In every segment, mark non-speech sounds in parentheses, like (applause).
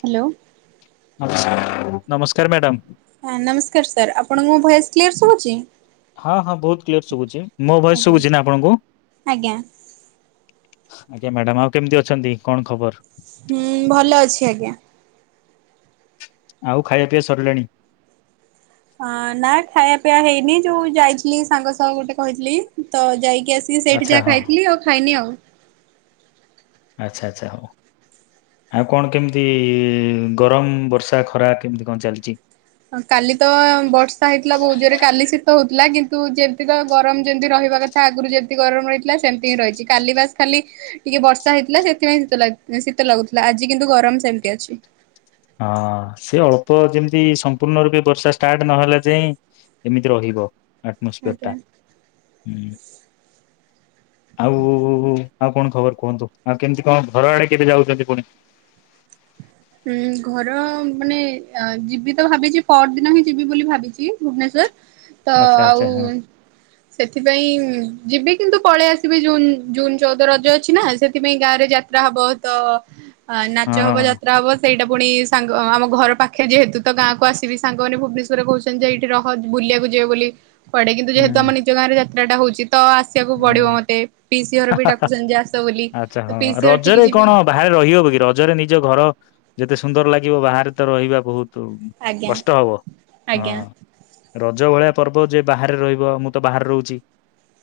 Hello. ନମସ୍କାର madam. ହଁ ନମସ୍କାର ସାର୍। ଆପଣଙ୍କୁ ମୁଁ ଭୟସ୍ କ୍ଲିୟର ଶୁଭୁଚି? ହଁ ହଁ ବହୁତ କ୍ଲିୟର ସୁଭୁଚି। ମୋ ଭଏସ ଆଜ୍ଞା। ଶୁୁଛି ନା ଆପଣଙ୍କୁ? ଆଜ୍ଞା ଆଜ୍ଞା ମ୍ୟାଡାମ। ଆଉ କେମିତି ଅଛନ୍ତି କଣ ଖବର? ହୁଁ ଭଲ ଅଛି ଆଜ୍ଞା। ଆଉ ଖାଇବା ପିଇବା ସରିଲାଣି? ଅ ନା ଖାଇବା ପିବା ହେଇନି ଯୋଉ ଯାଇଥିଲି ସାଙ୍ଗସହ ଗୋଟେ କହିଥିଲି ତ ଯାଇି କି ଆସିକି ସେଇଠି ଆଚ୍ଛା ଯାହା ହଁ ଖାଇଥିଲି ଆଉ ଖାଇନି ଆଉ। ଆଚ୍ଛା ଆଚ୍ଛା ହଉ। ଆଉ କଣ କେମିତି ଗରମ ବର୍ଷା ଖରା କେମିତି କଣ ଚାଲିଚି? କାଲି ତ ବର୍ଷା ହେଇଥିଲା ବୋଉ ଜରେ କାଲି ଶୀତ ହଉଥିଲା କି ତୁ ଯେମତି ତ ଗରମ ଯେମତି ରହିବା କଥା ଆଗରୁ ଯେମିତି ଗରମ ରହିଥିଲା ସେମିତି ହିଁ ରହିଚି। କାଲିିବାସ ଖାଲି ଟିକେ ବର୍ଷା ହେଇଥିଲା ସେଥିପାଇଁ ଶୀତ ଶୀତ ଲାଗୁଥିଲା ଆଜି କିନ୍ତୁ ଗରମ ସେମିତି ଅଛି। ହଁ ସେ ଅଳ୍ପ ଯେମିତି ସମ୍ପୂର୍ଣ୍ଣ ରୂପେ ବର୍ଷା ଷ୍ଟାର୍ଟ ନହେଲା ଯାଇଁ ଏମିତି ରହିବ। ଆଟମୋସ୍ପିୟରଟା ଆଜ୍ଞା। ହୁଁ। ଆଉ ଆଉ କଣ ଖବର କୁହନ୍ତୁ। ଆଉ କେମିତି କଣ ଘର ଆଡେ କେବେ ଯାଉଛନ୍ତି ପୁଣି? ହଁ ଘର ମାନେ ଯିବି ତ ଭାବିଚି। ପର ଦିନ ହିଁ ଯିବି ବୋଲି ଭାବିଚି ଭୁବନେଶ୍ୱର। ତ ଆଚ୍ଛା ଆଚ୍ଛା ଆଉ ହଁ ସେଥିପାଇଁ ଯିବି କିନ୍ତୁ ପଳେଇ ଆସିବି ଜୁନ ଜୁନ ଚଉଦ ରଜ ଅଛି ନା ସେଥିପାଇଁ ଗାଁ ରେ ଯାତ୍ରା ହବ। ତ ଅ ନାଚ ହବ ଯା ସେଇଟା ପୁଣି ସାଙ୍ଗ ଆମ ଘର ପାଖରେ ଯେହେତୁ ତ ଗାଁ କକୁ ଆସିବି ସାଙ୍ଗମାନୋନ ଭୁବନେଶ୍ଵରରେ କହୁଚନ୍ତି ଯେ ଏଇଠି ରହ ବୁଲିବାକୁ ଯିବେ ବୋଲି। ପଡ଼େ କିନ୍ତୁ ଯେହେତୁ ଆମ ନିଜ ଗାଁରେ ଜା ସେଟାହଉଛି। ହଁ ହା ବି ହା ହା ଡାକୁଛନ୍ତି ଯେ ଆସ ବୋଲି ଆଚ୍ଛା ତ ହଁ ପିଇସି ଘରଠିକି ରଜରେ ଯିବି କଣ ବାହାରେ ରହିହବ କି ରଜରେ ନିଜ ଘର। ଯେତେ ସୁନ୍ଦର ଲାଗିବ ବାହାରେ ତ ରହିବା ବହୁତ୍ ତୁ ଆଜ୍ଞା କଷ୍ଟ ହବ ଆଜ୍ଞା ହଁ ରଜ ଭଳିଆ। ପର୍ବ ଯେ ବାହାରେ ରହିବ ମୁଁ ତ ବାହାରେ ରହୁଛି।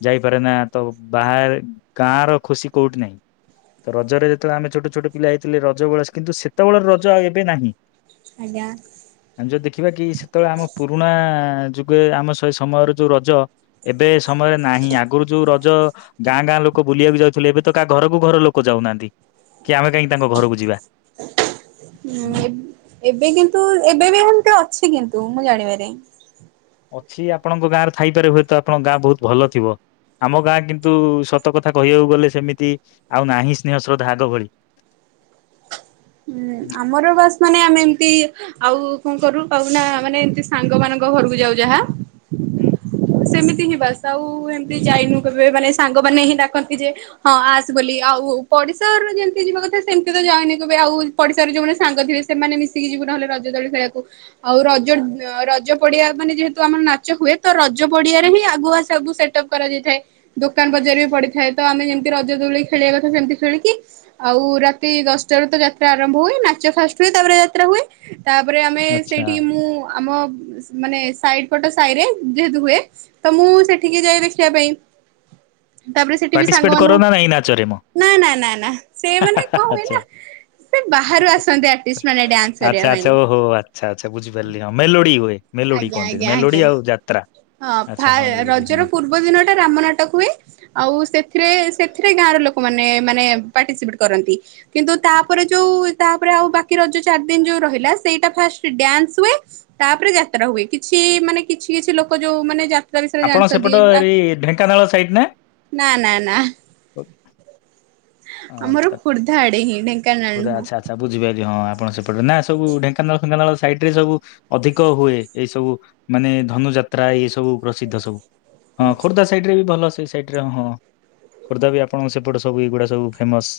ଯାଇପାରେ ନା ତ ବାହାରେ ଗାଁ ର ଖୁସି କୋଉଠି ନାହିଁ ତ ରଜରେ ଯେତେବେଳେ ଆମେ ଛୋଟ ଛୋଟ ପିଲା ହେଇଥିଲେ ରଜ ବେଳେ କିନ୍ତୁ ସେତେବେଳେର ରଜ ଆଉ ଏବେ ନାହିଁ। ଆଜ୍ଞା। ଆମେ ଯଦି ଦେଖିବା କି ସେତେବେଳେ ଆମ ପୁରୁଣା। ଯୁଗେ ଆମ ସେ ସମୟରେ ଯୋଉ ରଜ ଏବେ ଏ ସମୟରେ। ନାହିଁ ଆଗରୁ ଯୋଉ ରଜ ଗାଁ ଗାଁ ଲୋକ ବୁଲିବାକୁ ଯାଉଥିଲେ ଏବେ ତ କାହା ଘରକୁ ଘର ଲୋକ ଯାଉନାହାନ୍ତି। କି ଆମେ କାହିଁକି ତାଙ୍କ ଘରକୁ ଯିବା। ହୁଁ ଏବ ଏବେ କିନ୍ତୁ ଏବେ ବି ଏମିତି ଅଛି କିନ୍ତୁ। ତୁ ମୁଁ ଜାଣିବାରେ। ଅଛି ଆପଣଙ୍କ ଗାଁରେ ଥାଇପାରେ ହୁଏତ ଆପଣଙ୍କ ଗାଁ ବହୁତ ଭଲ ଥିବ ଆମ ଗାଁ କିନ୍ତୁ ସତ କଥା କହିବାକୁ ଗଲେ ସେମିତି ଆଉ ନାହିଁ ସ୍ନେହ ଶ୍ରଦ୍ଧା ଆାଗ ଭଳି। ହୁଁ ଆମର ବାସ ମାନେ ଆମେ ଏମତି ଆଉ। କଣ କରୁ ପାଉନା ମାନେ ଏମତି ସାଙ୍ଗ ମାନଙ୍କ ଘରକୁ ଯାଉ ଯାହା। ସେମିତି। ଏତିକି ବାସ ଆଉ ଏମତି ଯାଇନୁ କେବେ ମାନେ ସାଙ୍ଗ ମାନ ହିଁ ଡାକନ୍ତି ଯେ ହଁ ଆସ ବୋଲି ଆଉ ପଡିଶାରେ ଯେମତି ଯିବା କଥା ସେମିତି ତ ଯାଏନି। ଆଉ ପଡ଼ିଶାରେ ଯୋଉମାନେ ସାଙ୍ଗ ଥିବେ ସେମାନେ ମିଶିକି ଯିବୁ ନହେଲେ ରଜ ଦୋଳି ଖେଳିବାକୁ ଆଉ ରଜ ଅ ରଜ ପଡିଆ ମାନେ ଯେହେତୁ ଆମର ନାଚ ହୁଏ ତ ରଜ ପଡିଆରେ ହିଁ ଆଗୁଆ ସବୁ ସେଟ ଅପ୍ କରାଯାଇଥାଏ। ଦୋକାନ ବଜାର ବି ପଡିଥାଏ। ତ ଆମେ ଯେମିତି ରଜ ଦୋଳି ଖେଳିବା କଥା ସେମିତି ଖେଳିକି ଆଉ ରାତି ଦଶ। ଟାରୁ ତ ଯାତ୍ରା ଆରମ୍ଭ ହୁଏ ନାଚ ଫାଷ୍ଟ ହୁଏ ତାପରେ ଯାତ୍ରା ହୁଏ। ତାପରେ ଆମେ ଆଚ୍ଛା ସେଇଠି ମୁଁ ଆମ। ମାନେ ସାଇଡ ପଟ ସାହିରେ ଯେହେତୁ ହୁଏ ତ ମୁଁ ସେଠିକି ଯାଏ ଦେଖିବା ପାଇଁ। ତାପରେ ସେଠି ବି ପାର୍ଟିସିପେଟ କର ସାଙ୍ଗମାନଙ୍କୁ ନା ନାଇଁ ନାଚରେ ମ ନା ନା ନା ନା ସେ ମାନେ କଣ ହୁଏ ନା। ସେ ବାହାରୁ ଆସନ୍ତି ଆର୍ଟିଷ୍ଟ ମାନେ ଡ୍ୟାନ୍ସ କରିବା ଆଛା ପାଇଁ ଆଛା ଓହୋ ଆଛା ଆଛା ବୁଝିପାରିଲି ହଁ ମେଲୋଡି। ହୁଏ ମେଲୋଡି ଆଜ୍ଞା କହନ୍ତି ଆଜ୍ଞା ମେଲୋଡି ଆଜ୍ଞା ଆଉ ଯାତ୍ରା। ହଁ ଆଚ୍ଛା ଫା ହଁ ବୁଝିଲି ହଁ ରଜର ପୂର୍ବ ଦିନ ଟା ରାମ ନାଟକ ହୁଏ। ଆଉ ସେଥିରେ ସେଥିରେ ଗାଁର ଲୋକମାନେ ମାନେ ପାର୍ଟିସିପେଟ କରନ୍ତି କିନ୍ତୁ ତାପରେ ଯୋଉ ତାପରେ ଆଉ ବାକି ରଜ ଚାରି ଦିନ ଯୋଉ ରହିଲା ସେଇଟା ଫାଷ୍ଟ ଡ୍ୟାନ୍ସ ହୁଏ ତାପରେ ଯା ତ୍ରା ହୁଏ କିଛି ମାନେ କିଛି କିଛି ଲୋକ ଯୋଉ ମାନେ ଯାତ୍ ତ୍ରା। ବିସ ୟରେ ଆପଣ ସେପଟ ଜଣିଛନ୍ତି ଆକ୍ ଏଇ ଢେଙ୍କାନାଳ ନା ନା ନା। ହ (unintelligible) ଆମର ଖୋର୍ଦ୍ଧା ଆଡେ ହିଁ। ଢେଙ୍କାନାଳ ଖୋର୍ଦ୍ଧା ନୁହଁ। ଆଛା ଆଛା ବୁଝିପାଇଲି ହଁ। ଆପଣ ସେପଟରେ ନା ସବୁ ଢେଙ୍କାନାଳ ଫେଙ୍କାନାଳ ସାଇଡ ରେ ସବୁ ଅଧିକ ହୁଏ ଏଇ ସବୁ ମାନେ ଧନୁଯାତ୍ରା ଏଇ ସବୁ ପ୍ରସିଦ୍ଧ ସବୁ। ହଁ ଖୋର୍ଦ୍ଧା ସାଇଡ ରେ ବି ଭଲ। ସେ ସାଇଟରେ ହଁ। ଖୋର୍ଦ୍ଧା ବି ଆପଣଙ୍କ ସେପଟ ସବୁ ଏଗୁଡ଼ା ସବୁ ଫେମସ୍।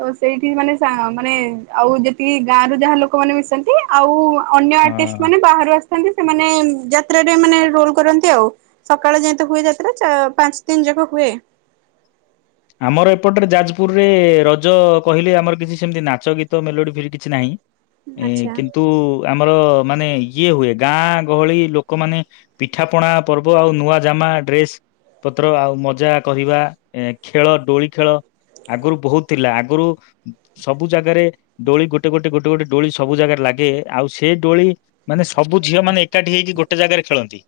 ତ ସେଇଠି ମାନେ ମାନେ ଆଉ ଯେତିକି ଗାଁ ର ଯାହା ଲୋକମାନେ ମିଶନ୍ତି ଆଉ ଅନ୍ୟ ଆର୍ଟିଷ୍ଟ ହଁ ମାନେ ବାହାରୁ ଆସ ସନ୍ତି ସେମାନେ ଯାତ୍ରାରେ ମାନେ ରୋଲ କରନ୍ତି ଆଉ ସକାଳେ ଯେହେତୁ ହୁଏ ଯାତ୍ରା ପାଞ୍ଚ ଦିନ ଯାକ ହୁଏ। ଆମର ଏପଟରେ ଯାଜପୁରରେ ରଜ କହିଲେ ଆମର କିଛି ସେମିତି ନାଚ ଗୀତ ମେଲୋଡି ଫେଲୋଡ଼ି କିଛି ନାହିଁ। ଏ ଆଚ୍ଛା କିନ୍ତୁ ଆମର ମାନେ ଇଏ ହୁଏ ଗାଁ ଗହଳି ଲୋକମାନେ ପିଠା ପଣା ପର୍ବ ଆଉ ନୂଆ ଜାମା ଡ୍ରେସ ପତ୍ର ଆଉ ମଜା କହିବା ଖେଳ ଡୋଳି ଖେଳ ଆଗରୁ ବହୁତ ଥିଲା ଆଗରୁ ସବୁ ଜାଗାରେ ଦୋଳି ଗୋଟେ ଗୋଟେ ଗୋଟେ ଗୋଟେ ଡୋଳି ସବୁ ଜାଗାରେ ଲାଗେ ଆଉ ସେଇ ଡୋଳି ମାନେ ସବୁ ଝିଅ ମାନେ ଏକାଠି ହେଇକି ଗୋଟେ ଜାଗାରେ ଖେଳନ୍ତି।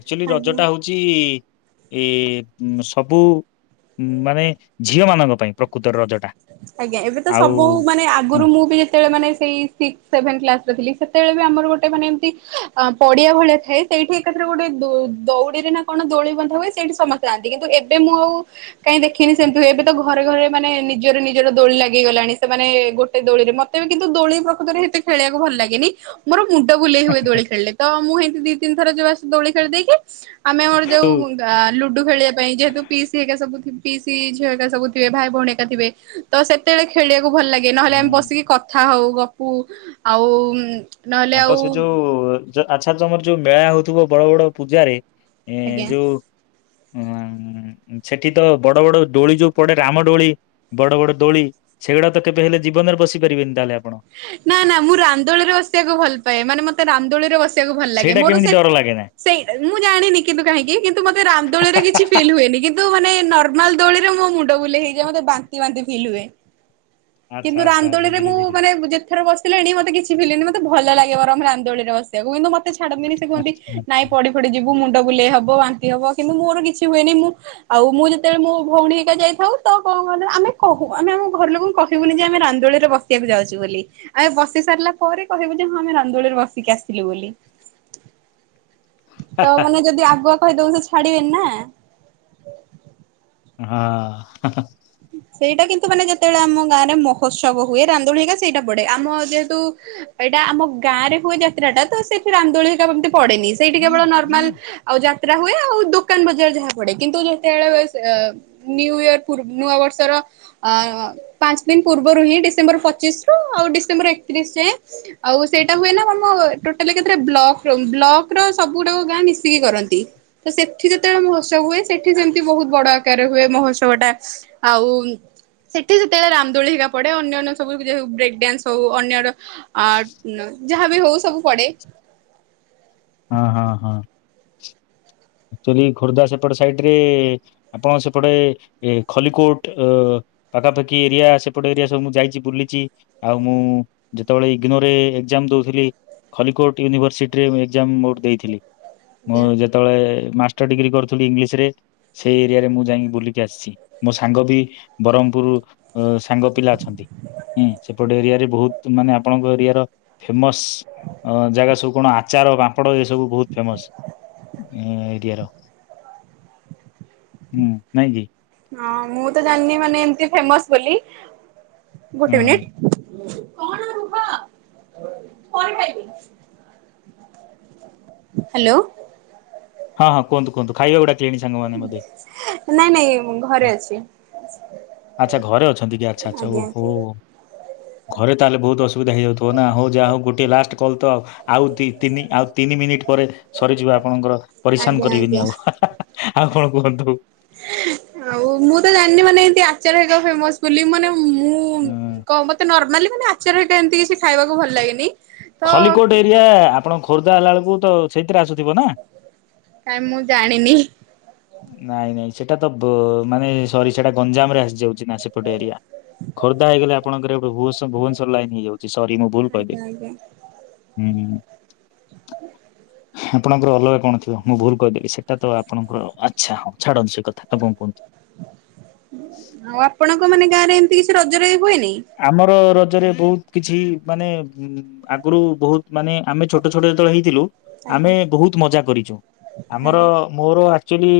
ଆକ୍ଚୁଆଲି ରଜ ଆଜ୍ଞା। ଟା ହଉଛି ଏ ସବୁ ଉଁ ମାନେ ଝିଅ ମାନଙ୍କ ପାଇଁ ପ୍ରକୃତରେ ରଜ ଆଜ୍ଞା ଏବେ ତ ସବୁ ମାନେ ହୁଁ ଆଗରୁ ମୁଁ ବି ଯେତେବେଳେ ମାନେ ସେଇ ସିକ୍ସ ସେଭେନ କ୍ଲାସରେ ଥିଲି ସେତେବେଳେ ବି ଆମର ର ଗୋଟେ ମାନେ ଏମତି ଅ ପଡିଆ ଭଳିଆ ଥାଏ ସେଇଠି ଏକାଥରେ ଗୋଟେ ଦଉଡିରେ ନା କଣ ଦୋଳି ବନ୍ଧା ହୁଏ ସେଇଠି ସମସ୍ତେ ଯାଆନ୍ତି କିନ୍ତୁ ଏବେ ମୁଁ ଆଉ କାହିଁ ଦେଖିନି ସେମିତି ହୁଏ ଏବେ ତ ଘରେ ଘରେ ମାନେ ନିଜର ନିଜର ଦୋଳି ଲାଗିଗଲାଣି ସେମାନେ ଗୋଟେ ଦୋଳିରେ ମତେ ବି କିନ୍ତୁ ଦୋଳି ପ୍ରକୃତରେ ସେତେ ଖେଳିବାକୁ ଭଲ ଲାଗେନି ମୋର ମୁଣ୍ଡ ବୁଲେଇ ହୁଏ ଦୋଳି ଖେଳିଲେ ତ ମୁଁ ଦି ତିନି ଥର ଯୋଉ ଆସେ ଦୋଳି ଖେଳି ଦେଇକି ଆମେ ଆମର ଯୋଉ ଲୁଡୁ ଖେଳିବା ପାଇଁ ଯେହେତୁ ପିଇସି ହେଇକା ସବୁ ଥିବେ ପିଇସି ଝିଅ ହେଇକା ସବୁ ଥିବେ ଭାଇ ଭଉଣୀ ହେକା ଥିବେ। ତ ସେତେବେଳେ ଖେଳିବାକୁ ଭଲ ଲାଗେ ନହେଲେ ଆମେ ହୁଁ, ବସିକି କଥା ହଉ ଗପୁ ଆଉ ନହେଲେ ତାଙ୍କ ଆଉ ସେ ଯୋଉ ଆଚ୍ଛା ତମର ଯୋଉ ମେଳା ହଉଥିବ ବଡ ବଡ ପୂଜାରେ ଏ ଆଜ୍ଞା। ଯୋଉ ହଁ ସେଠି ତ ବଡ ବଡ ଡୋଳି ଯୋଉ ପଡେ ରାମ ଡୋଳି ବଡ ବଡ ଦୋଳି ସେଗୁଡା ତ କେବେ ହେଲେ ଜୀବନରେ ବସି ପାରିବେନି ତାହେଲେ ଆପଣ। ନା ନା ମୁଁ ରାମଦୋଳିରେ ବସିବାକୁ ଭଲ ପାଏ ମାନେ ମତେ ରାମଦୋଳିରେ ବସି ବାକୁ ଭଲ ଲାଗେ ସେଇଟା ମୋର କେମିତି ସେଟ୍ ଡର ଲାଗେ ନା ସେଇ ମୁଁ ଜାଣିନି କିନ୍ତୁ କାହିଁକି କିନ୍ତୁ ମତେ ରାମଦୋଳିରେ କିଛି ଫିଲ୍ ହୁଏନି କିନ୍ତୁ କିନ୍ତୁ ମାନେ ନର୍ମାଲ ଦୋଳିରେ ମୋ ମୁଣ୍ଡ ବୁଲେଇ ହେଇଯାଏ ମତେ ବାନ୍ତି ବାନ୍ତି ଫିଲ୍ ହୁଏ। ଆଚ୍ଛା କିନ୍ତୁ ଆଚ୍ଛା ରାନ୍ଦୋଳିରେ ବୁଝିଲି ବୁଝିଲି। ମୁଁ ଯେତଥର ବସିଲେଣି ମତେ କିଛି ଫିଲ ହେଇନି ମୋତେ ଭଲ ଲାଗେ ବରଂ ରାମଦୋଳିରେ ବସିବାକୁ କିନ୍ତୁ ମତେ ମତେ ଛାଡନ୍ତିନି ସେ କୁହନ୍ତି ଆଚ୍ଛା। ନାଇଁ ପଡି ଫଡ଼ି ଯିବୁ ତୋ ମୁଣ୍ଡ ବୁଲେଇ ହବ ବାନ୍ତି ହବ କିନ୍ତୁ ମୋର କିଛି ହୁଏନି ମୁଁ ଆଉ ମୁଁ ଯେତେବେଳେ ମୋ ଭଉଣୀ ହେଇକା ଯାଇଥାଉ ତ କଣ କୁହନି ଆମେ କହୁ ଆମେ ଆମ ଘର ଲୋକଙ୍କୁ କହିବୁନି ଯେ ଆମେ ରାମଦୋଳିରେ ବସି ଆକୁ ଯାଉଛୁ ବୋଲି। ଆଉ ବସି ସାରିଲା ପରେ କହିବୁ ଯେ ହଁ ଆମେ ରାମଦୋଳି ରେ ବସିକି ଆସିଲୁ ବୋଲି। ତ ମାନେ ଯଦି ଆଗୁଆ କହିଦବୁ ତ ଛାଡିବେ ନା। ହଁ। ସେଇଟା କିନ୍ତୁ ମାନେ ଯେତେବେଳେ ଆମ ଗାଁ ରେ ମହୋତ୍ସବ ହୁଏ ରାମଦୋଳିହରିକା ସେଇଟା ପଡେ। ଆମ ଯେହେତୁ ଏଇଟା ଆମ ଗାଁ ରେ ହୁଏ ଯାତ୍ରା ଟା ତ ସେଇଠି ରାନ୍ଧୋଳି ହରିକା ପଡେନି। ସେଇଠି କେବଳ ନର୍ମାଲ ଆଉ ହୁଏ ଆଉ ଦୋକାନ ବଜାର ଯାହା ପଡେ କିନ୍ତୁ ଯେତେବେଳେ ଏ ନିଉ ୟେର୍ ପୂର୍ବ ନୂଆ ବର୍ଷର ଅ ପାଞ୍ଚ ଦିନ ପୂର୍ବରୁ ହିଁ ଡିସେମ୍ବର ପଚିଶ ରୁ ଆଉ ଡିସେମ୍ବର ଏକତିରିଶ ଯାଏଁ ଆଉ ସେଇଟା ହୁଏ ନା ଆମ ଟୋଟାଲି କେତେଟା ବ୍ଲକ ବ୍ଲକର ସବୁ ଗୁାକ ଗାଁ ମିଶିକି କରନ୍ତି ତ ସେଠି ଯେତେବେଳେ ମହୋତ୍ସବ ହୁଏ ସେଠି ସେମିତି ବହୁତ ବଡ ଆକାରରେ ହୁଏ ମହୋତ୍ସବ ଟା। ଆଉ ସେଠି ଯେତେବେଳେ ରାମଦୋଳି ହେଇିକା ପଡେ ଅନ୍ୟାନ୍ୟ ସବୁ ବ୍ରେକ୍ ଡ୍ୟାନ୍ସ ହଉ ଅନ୍ୟର ଆ ଯାହାବି ହଉ ସବୁ ପଡେ। ହଁ ହଁ ହଁ। ଏକ୍ଚୁଆଲି ଖୋର୍ଦ୍ଧା ସେପଟେ ସାଇଡ଼ରେ ଆପଣ ସେପଟେ ଏ ଖଲିକୋଟ ପାଖାପାଖି ଏରିଆ ସେପଟେ ଏରିଆ ସବୁ ମୁଁ ଯାଇଚି ବୁଲିଚି। ଆଉ ମୁଁ ଯେତେବେଳେ ଇଗନୋରେ ଏକ୍ଜାମ ଦେଉଥିଲି ଖଲିକୋଟ ୟୁନିଭର୍ସିଟିରେ ମୁଁ ଏକ୍ଜାମ ମୋଠ ଦେଇଥିଲି। ମୁଁ ଯେତେବେଳେ ମାଷ୍ଟର ଡିଗ୍ରୀ କରୁଥିଲି ଇଂଲିଶ ରେ ସେଇ ଏରିଆ ରେ ମୁଁ ଯାଇକି ବୁଲିକି ଆସିଚି। ମୋ ସାଙ୍ଗ ବି ବ୍ରହ୍ମପୁର ସାଙ୍ଗ ପିଲା ଅଛନ୍ତି ସେପଟେ ଏରିଆରେ ବହୁତ ମାନେ ଆପଣଙ୍କ ଏରିଆର ଫେମସ୍ ଜାଗା ସବୁ କଣ ଆଚାର ପାମ୍ପଡ଼ ଏ ସବୁ ବହୁତ ଫେମସ। ଇଏ ର ହୁଁ ନାଇଁ କି? ହଁ ମୁଁ ତ ଜାଣିନି ମାନେ ଏମତି ଫେମସ ବୋଲି ଗୋଟେ ହୁଁ ମିନିଟ କଣ ରୁହ ପରେ ଖାଇବି। ହାଲୋ। ହଁ ହଁ କୁହନ୍ତୁ ଖାଇବାକୁ ଡାକି ଲେଣି ସାଙ୍ଗମାନେ ବୋଧେ। ନାଇଁ ନାଇଁ ଘରେ ଅଛି ଆଚ୍ଛା ଘରେ ଅଛନ୍ତି କି ଆଚଛା ଆଛା ଓ ଆଜ୍ଞା ହୋ। ଆଜ୍ଞା ଘରେ ତାହେଲେ ବହୁତ ଅସୁବିଧା ହେଇଯାଉଥିବ ନା ହଉ ଯାହା ହଉ ଗୋଟେ ଲାଷ୍ଟ କଲ ତ। ଆଉ ଦି ତିନି ଆଉ ତିନି ମିନିଟ ପରେ ସରିଯିବା ଆପଣଙ୍କର। ଆଜ୍ଞା କରିବିନି ଆଜ୍ଞା। ଆଉ। ଆଉ କଣ କୁହନ୍ତୁ ହୁଁ। ଆଉ ମୁଁ ତ ଜାଣିନି ମାନେ ଏମତି ଚାଲେ ଫେମସ ବୋଲି ମନ। ମୁଁ କଣ ମତେ ନର୍ମାଲି ମାନେ ଆଚାର ଏଇଟ ଏମିତି କିଛି ଖାଇବାକୁ ଭଲ ଲାଗେନି। ତ ଖଲ୍ଲିକୋଟ ଏରିଆ ଆପଣଙ୍କ ଖୋର୍ଦ୍ଧା ହେଲା ବେଳକୁ ତ ସେ କାଇଁ ମୁଁ ଜାଣିନି। ନାଇଁ ନାଇଁ ସେଟା ତ ବ ମାନେ ସରି ସେଟା ଗଞ୍ଜାମ ରେ ଆସିଯାଉଚି। ଚି ନା ସେପଟେ ଏରିଆ ଖୋର୍ଦ୍ଧା ହେଇଗଲେ। ଆପଙ୍କର ଭୁବନ୍ସ ଭୁବନେଶ୍ୱର ଲାଇନ୍ ହେଇଯାଉଚି। ସରି ମୁଁ ଭୁଲ କହିଲି। ଆଜ୍ଞା ଆଜ୍ଞା ଆପଣଙ୍କର ଅଲଗା କଣ ଥିବ ମୁଁ ଭୁଲ କହିଦେବ ସେଟା ତ ଆପଣଙ୍କର ଆଚ୍ଛା ହଁ ଛାଡନ୍ତୁ ସେ କଥା ଆପଣ କୁହନ୍ତୁ। ଆଉ ଆପଣଙ୍କ ମାନେ ଗାଁ ରେ ଏମତି କିଛି ରଜରେ ହୁଏନି? ଆମର ର ରଜରେ ବହୁତ କିଛି ମାନେ ଆଗରୁ ବହୁତ ମାନେ ଆମେ ଛୋଟ ଛୋଟ ଯେତେବେଳେ ହେଇଥିଲୁ ଆଜ୍ଞା। ଆମେ ବହୁତ ମଜା କରିଛୁ ଆମର ଆଜ୍ଞା ମୋର ଆଚ୍ୟୁଆଲି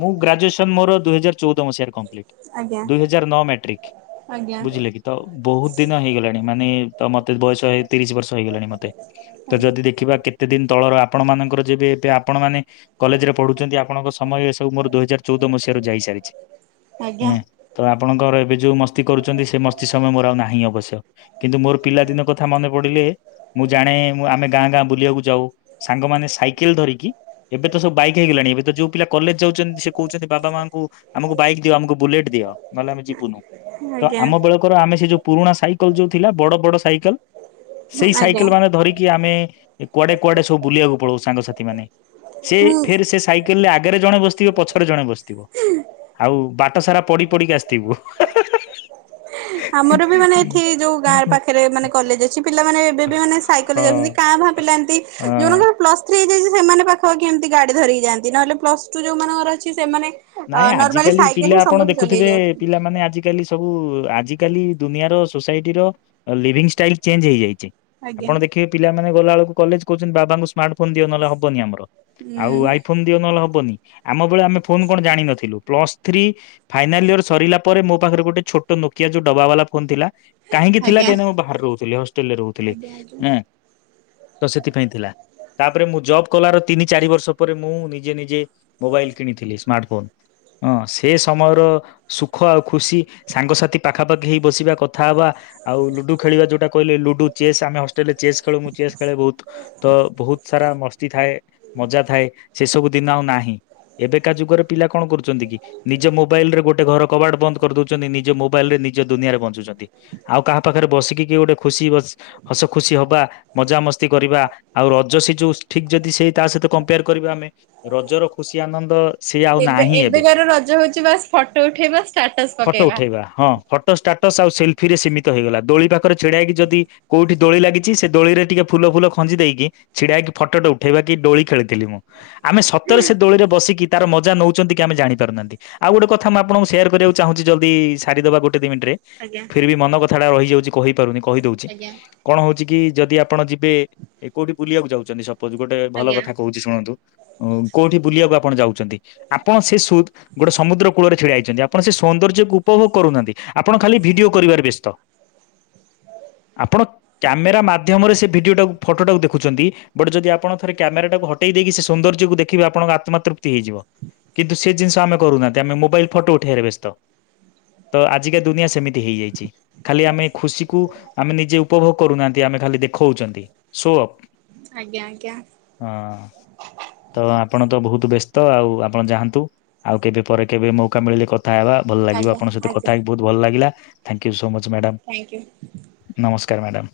ମୁଁ ଗ୍ରାଜୁଏସନ ମୋର ଦୁଇହଜାର ଚଉଦ ମସିହା ରେ କ ଆଜ୍ଞା ଦୁଇ ହଜାର ନଅ ମ୍ୟାଟ୍ରିକ। ଆଜ୍ଞା ବୁଝିଲେ କି ତ ବହୁତ ଦିନ ହେଇଗଲାଣି। ମାନେ ତ ମତେ ବୟସ ହେଇ ତିରିଶ ବର୍ଷ। ଉର୍ଦ୍ଧ ହେଇ ଗଲାଣି ମୋତେ ଆଜ୍ଞା ଯଦି ଦେଖିବା କେତେ ଦିନ ତଳର ଆପଣ ମାନଙ୍କର ଯେବେ ଏବେ ଆପଣମାନେ କଲେଜ ରେ ପଢୁଛନ୍ତି ଆପଣଙ୍କ ସମୟ ଏ ସବୁ ମୋର ଦୋ ହାର ଚଉଦ ମସିହାରୁ ଯାଇ ସାରିଛି ଆଜ୍ଞା ତ ଆପଣଙ୍କର ଏବେ ଯୋଉ ମସ୍ତି କରୁ ଛନ୍ତି ସେ ମସ୍ତି ସମୟ ମୋର ଆଉ ନାହିଁ ଅବଶ୍ୟ କିନ୍ତୁ ମୋର ପିଲା ଦିନ କଥା ମନେ ପଡିଲେ ମୁଁ ଜାଣେ ମୁଁ ଆମେ ଗାଁ ଗାଁ ବୁଲିବାକୁ ଯାଉ ସାଙ୍ଗମାନେ ସାଇକେଲ ଧରିକି ଏବେ ତ ସବୁ ବାଇକ୍ ହେଇଗଲାଣି ଏବେ ତ ଯୋଉ ପିଲା କଲେଜ ଯାଉଛନ୍ତି ସେ କହୁଛନ୍ତି ବାବା ମାଙ୍କୁ ଆମକୁ ବାଇକ ଦିଅ ଆମକୁ ବୁଲେଟ୍ ଦିଅ ନହେଲେ ଆମେ ଯିବୁନୁ। ଆଜ୍ଞା। ତ ଆଜ୍ଞା। ଆମ ବେଳକର ଆମେ ସେ ଯୋଉ ପୁରୁଣା ସାଇକେଲ ଯୋଉ ଥିଲା ବଡ ବଡ ସାଇକେଲ। ହୁଁ ସେଇ ଆଜ୍ଞା ସାଇକେଲ ମାନେ ଧରିକି ଆମେ କୁଆଡେ କୁଆଡେ ସବୁ ବୁଲିବାକୁ ପଳଉ। ସାଙ୍ଗସାଥି ମାନେ ସେ ହୁଁ। ଫେର ସେ ସାଇକେଲରେ ଆଗ ଆଗରେ ଜଣେ ବସିଥିବେ ପଛରେ ଜଣ ବସ ଆଉ ବା ବାଟସାରା ପଡି ପଡିକି ଆସିଥିବୁ ହେ ହେ ହେ। ଆମର ବି ମାନେ ଏଠି ଯୋଉ ଗାଁ ପାଖରେ ମାନେ କଲେଜ ଅଛି ପିଲାମାନେେ ଏବେ ବି ମାନେ ସାଇକେଲରେ ଯାଉଛନ୍ତି ହଁ। କାଁ ଭା ପିଲାନ୍ତି ଯୋଉ ହଁ। ମଙ୍କର ପ୍ଲସଥ୍ରୀ ହେଇଯାଇଛି ସେମାନେ ପାଖାପାଖି କେମିତି ଗାଡି ଧରିକି ଯାଆନ୍ତି। ନହେଲେ ପ୍ଲସଟୁ ଯୋଉ ମାନଙ୍କର ଅଛି ସେମାନେ ନାଇଁ ନର୍ମାଲି ଆଜିକାଲି ସାଇକେଲ ପିଲା ହିଁ ଆପଣ ସମସ୍ତେ ଚଲେଇ ଦେଖୁଥିବେ ଯାଉଛନ୍ତି। ପିଲାମାନେ ଆଜିିକାଲି ସବୁ ଆଜିିକାଲି ଦୁନିଆର ସୋସାଇଟି ର ଲିଭିଙ୍ଗ ଷ୍ଟାଇଲ ଚେଞ୍ଜ ହେଇଯାଇଛି। ଆଜ୍ଞା ଆପଣ ଦେଖିବେ ପିଲା ମାନେ ଗଲାବେକୁ କଲେଜ କହୁଛନ୍ତି ବାବାଙ୍କୁ ସ୍ମାର୍ଟଫୋନ ଦିଅ ନହେଲେ ହବନି ଆମର। ହୁଁ ଆଉ ଆଇ ଫୋନ ଦିଅ ନହେଲେ ହବନି। ଆମବେଳେ ଆମେ ଫୋନ କଣ ଜାଣିିନଥିଲୁ ପ୍ଲସ୍ଥ୍ରୀ ଫାଇନାଲ ଇର ସରିଲା ପରେ ମୋ ପାଖରେ ଗୋଟେ ଛୋଟ ନୋକିଆ ଯୋ ଡବା ବାଲା ଫୋନ ଥିଲା। କାହିଁକି ଥିଲା ଆଜ୍ଞା କାହିଁକି ନା ମୁଁ ବାହାରେ ରହୁଥିଲି ହଷ୍ଟେଲରେ ରହୁଥିଲିଁ ଆଜ୍ଞା ଆଜ୍ଞା। ତ ଉଁ ସେଥିପାଇଁ ଥିଲା। ତାପରେ ମୁଁ ଜବ କଲାର ତିନି ଚାରି ବର୍ଷ ପରେ ମୁଁ ନିଜେ ନିଜେ ମୋବାଇଲ କିଣିଥିଲି? ସ୍ମାର୍ଟ ଫୋନ ହଁ ସେ ସମୟର ସୁଖ ଆଉ ଖୁସି ସାଙ୍ଗସାଥି ପାଖାପାଖି ହେଇ ବସିବା କଥା ହବା ଆଉ ଲୁଡୁ ଖେଳିବା। ଯୋଉଟା କହିଲେ ଲୁଡୁ ଚେସ୍ ଆମେ ହଷ୍ଟେଲ୍ ରେ ଚେସ୍ ଖେଳୁୁ ମୁଁ ଚେସ୍ ଖେଳେ ବହୁତ। ତ ବହୁତ ସାରା ମସ୍ତି ଥାଏ ମଜା ଥାଏ ସେସବୁ ଦିନ ଆଉ ନାହିଁ। ଏବେ ଏକା ଯୁଗରେ ପିଲା କଣ କରୁଚନ୍ତି କି ନିଜ ମୋବାଇଲ୍ ରେ ଗୋଟେ ଘର କବାଟ ବନ୍ଦ କରିଦଉଚନ୍ତି। ନିଜ ମୋବାଇଲ୍ ରେ ନିଜ ଦୁନିଆରେ ବଞ୍ଚୁଚନ୍ତି। ଆଉ କାହା ପାଖରେ ବସିକି କି ଗୋଟେ ଖୁସି ବସ୍ ହସ ଖୁସି ହବା ମଜାମସ୍ତି କରିବା, ଆଉ ରଜ ସେ ଯୋଉ ଠିକ ଯଦି ସେଇ ତା ସହିତ କମ୍ପେୟାର କରିବା ଆମେ ରଜର ଖୁସି ଆନନ୍ଦ ସେ ଆଉ ଏବେ ନାହିଁ ଏବେ କାର ରଜ ହଉଛି ବାସ ଫଟୋ ଉଠେଇବା ଷ୍ଟାଟସ ପକେଇବା। ଫଟସ ଆଉ ସେଲଫିରେ ସୀମିତ ହେଇଗଲା। ଦୋଳି ପାଖରେ ଛିଡାଇକି ଯି କୋଉଠି ଦୋଳି ଲାଗିଛି ସେ ଦୋଳିରେ ଟିକେ ଫୁଲ ଫୁଲ ଖଞ୍ଜି ଦେଇକି ଛିଡାଇକି ଫଟୋଟା ଉଠେଇବା କି ଡୋଳି ଖେଳିଥିଲି ମୁଁ। ଆମେ ସତରେ ସେ ଦୋଳିରେ ବସିକି ନଉଛନ୍ତି କି ଆମେ ଜାଣି ପାରୁନାହାନ୍ତି। ଆଉ ଗୋଟେ କଥା ମୁଁ ଆପଣଙ୍କୁ ସେୟାର କରିବାକୁ ଚାହୁଁଛି। ଜଲଦି ସାରିଦବା ଗୋଟେ ଦି ମିନିଟରେ ଆଜ୍ଞା ଫିର୍ ବି ମନ କଥା ଟା ରହିଯାଉଛି। ଛିକହି। ପାରୁନି କହିଦଉଚି, ଆଜ୍ଞା କଣ ହଉଚି କି ଯଦି ଆପ ଆପଣ ଯିବେ ଏ କୋଉଠି ବୁଲିବାକୁ ଯାଉଛନ୍ତି। ସ ଉଛି ଗୋଟେ ଭଲ ଆଜ୍ଞା କଥା କହୁଛି ଶୁଣନ୍ତୁ। କୋଉଠି ବୁଲିବାକୁ ଆପଣ ଯାଉ ଛନ୍ତି, ଆପଣ ସେ ସୁ ଗୋଟେ ସମୁଦ୍ର କୂଳରେ ଛିଡା ହେଇଛନ୍ତି। ଆପଣ ସେ ସୌନ୍ଦର୍ଯ୍ୟକୁ ଉପଭୋଗ କରୁନାହାନ୍ତି। ଆପଣ ଖାଲି ଭିଡିଓ କରିବାରେ ବ୍ୟସ୍ତ, ଆପଣ କ୍ୟାମେରା ମାଧ୍ୟମରେ ସେ ଭିଡିଓ ଟାକୁ ଫଟୋଟାକୁ ଦେଖୁଛନ୍ତି। ଗୋଟେ ଯଦି ଆପଣ ଥରେ କ୍ୟାମେରାଟାକୁ ହଟେଇ ଦେଇକି ସେ ସୌନ୍ଦର୍ଯ୍ୟକୁ ଦେଖିବେ। ଆପଣଙ୍କ ଆତ୍ମାତ୍ରୁ ତି ହେଇଯିବ। କିନ୍ତୁ ସେ ଜିନିଷ ଆମେ କରୁନାହାନ୍ତି, ଆମେ ମୋବାଇଲ ଫଟୋ ଉଠେଇ ବାରେ ବ୍ୟସ୍ତ, ତ ଆଜିକା ଦୁନିଆ ସେମିତି ହେଇଯାଇଛି। ଖାଲି ଆମେ ଖୁସିକୁ ଆମେ ନିଜେ ଉପଭୋଗ କରୁନାହାନ୍ତି ଆମେ ଖାଲି ଦେଖଉଛନ୍ତି। ସୋ ଅପ୍। ଆଜ୍ଞା ଆଜ୍ଞା ହଁ ତ ଆପଣ ତ ବହୁତ ବେସ୍ ତ ଆଉ ଆପଣ ଯାଆନ୍ତୁ। ଆଉ କେବେ ପରେ କେବେ ମୌକା ମିଳିଲେ କ କଥା ହେବା ଭଲ ଲାଗିବ ଆଜ୍ଞା ଆପଣଙ୍କ ସହିତ କଥା ଆଜ୍ଞା ହେଇକି ବହୁତ ଭଲ ଲାଗିଲା। Thank you so much. Madam thank you. ନମସ୍କ ନମସ୍କାର ମ୍ୟାଡ଼ାମ।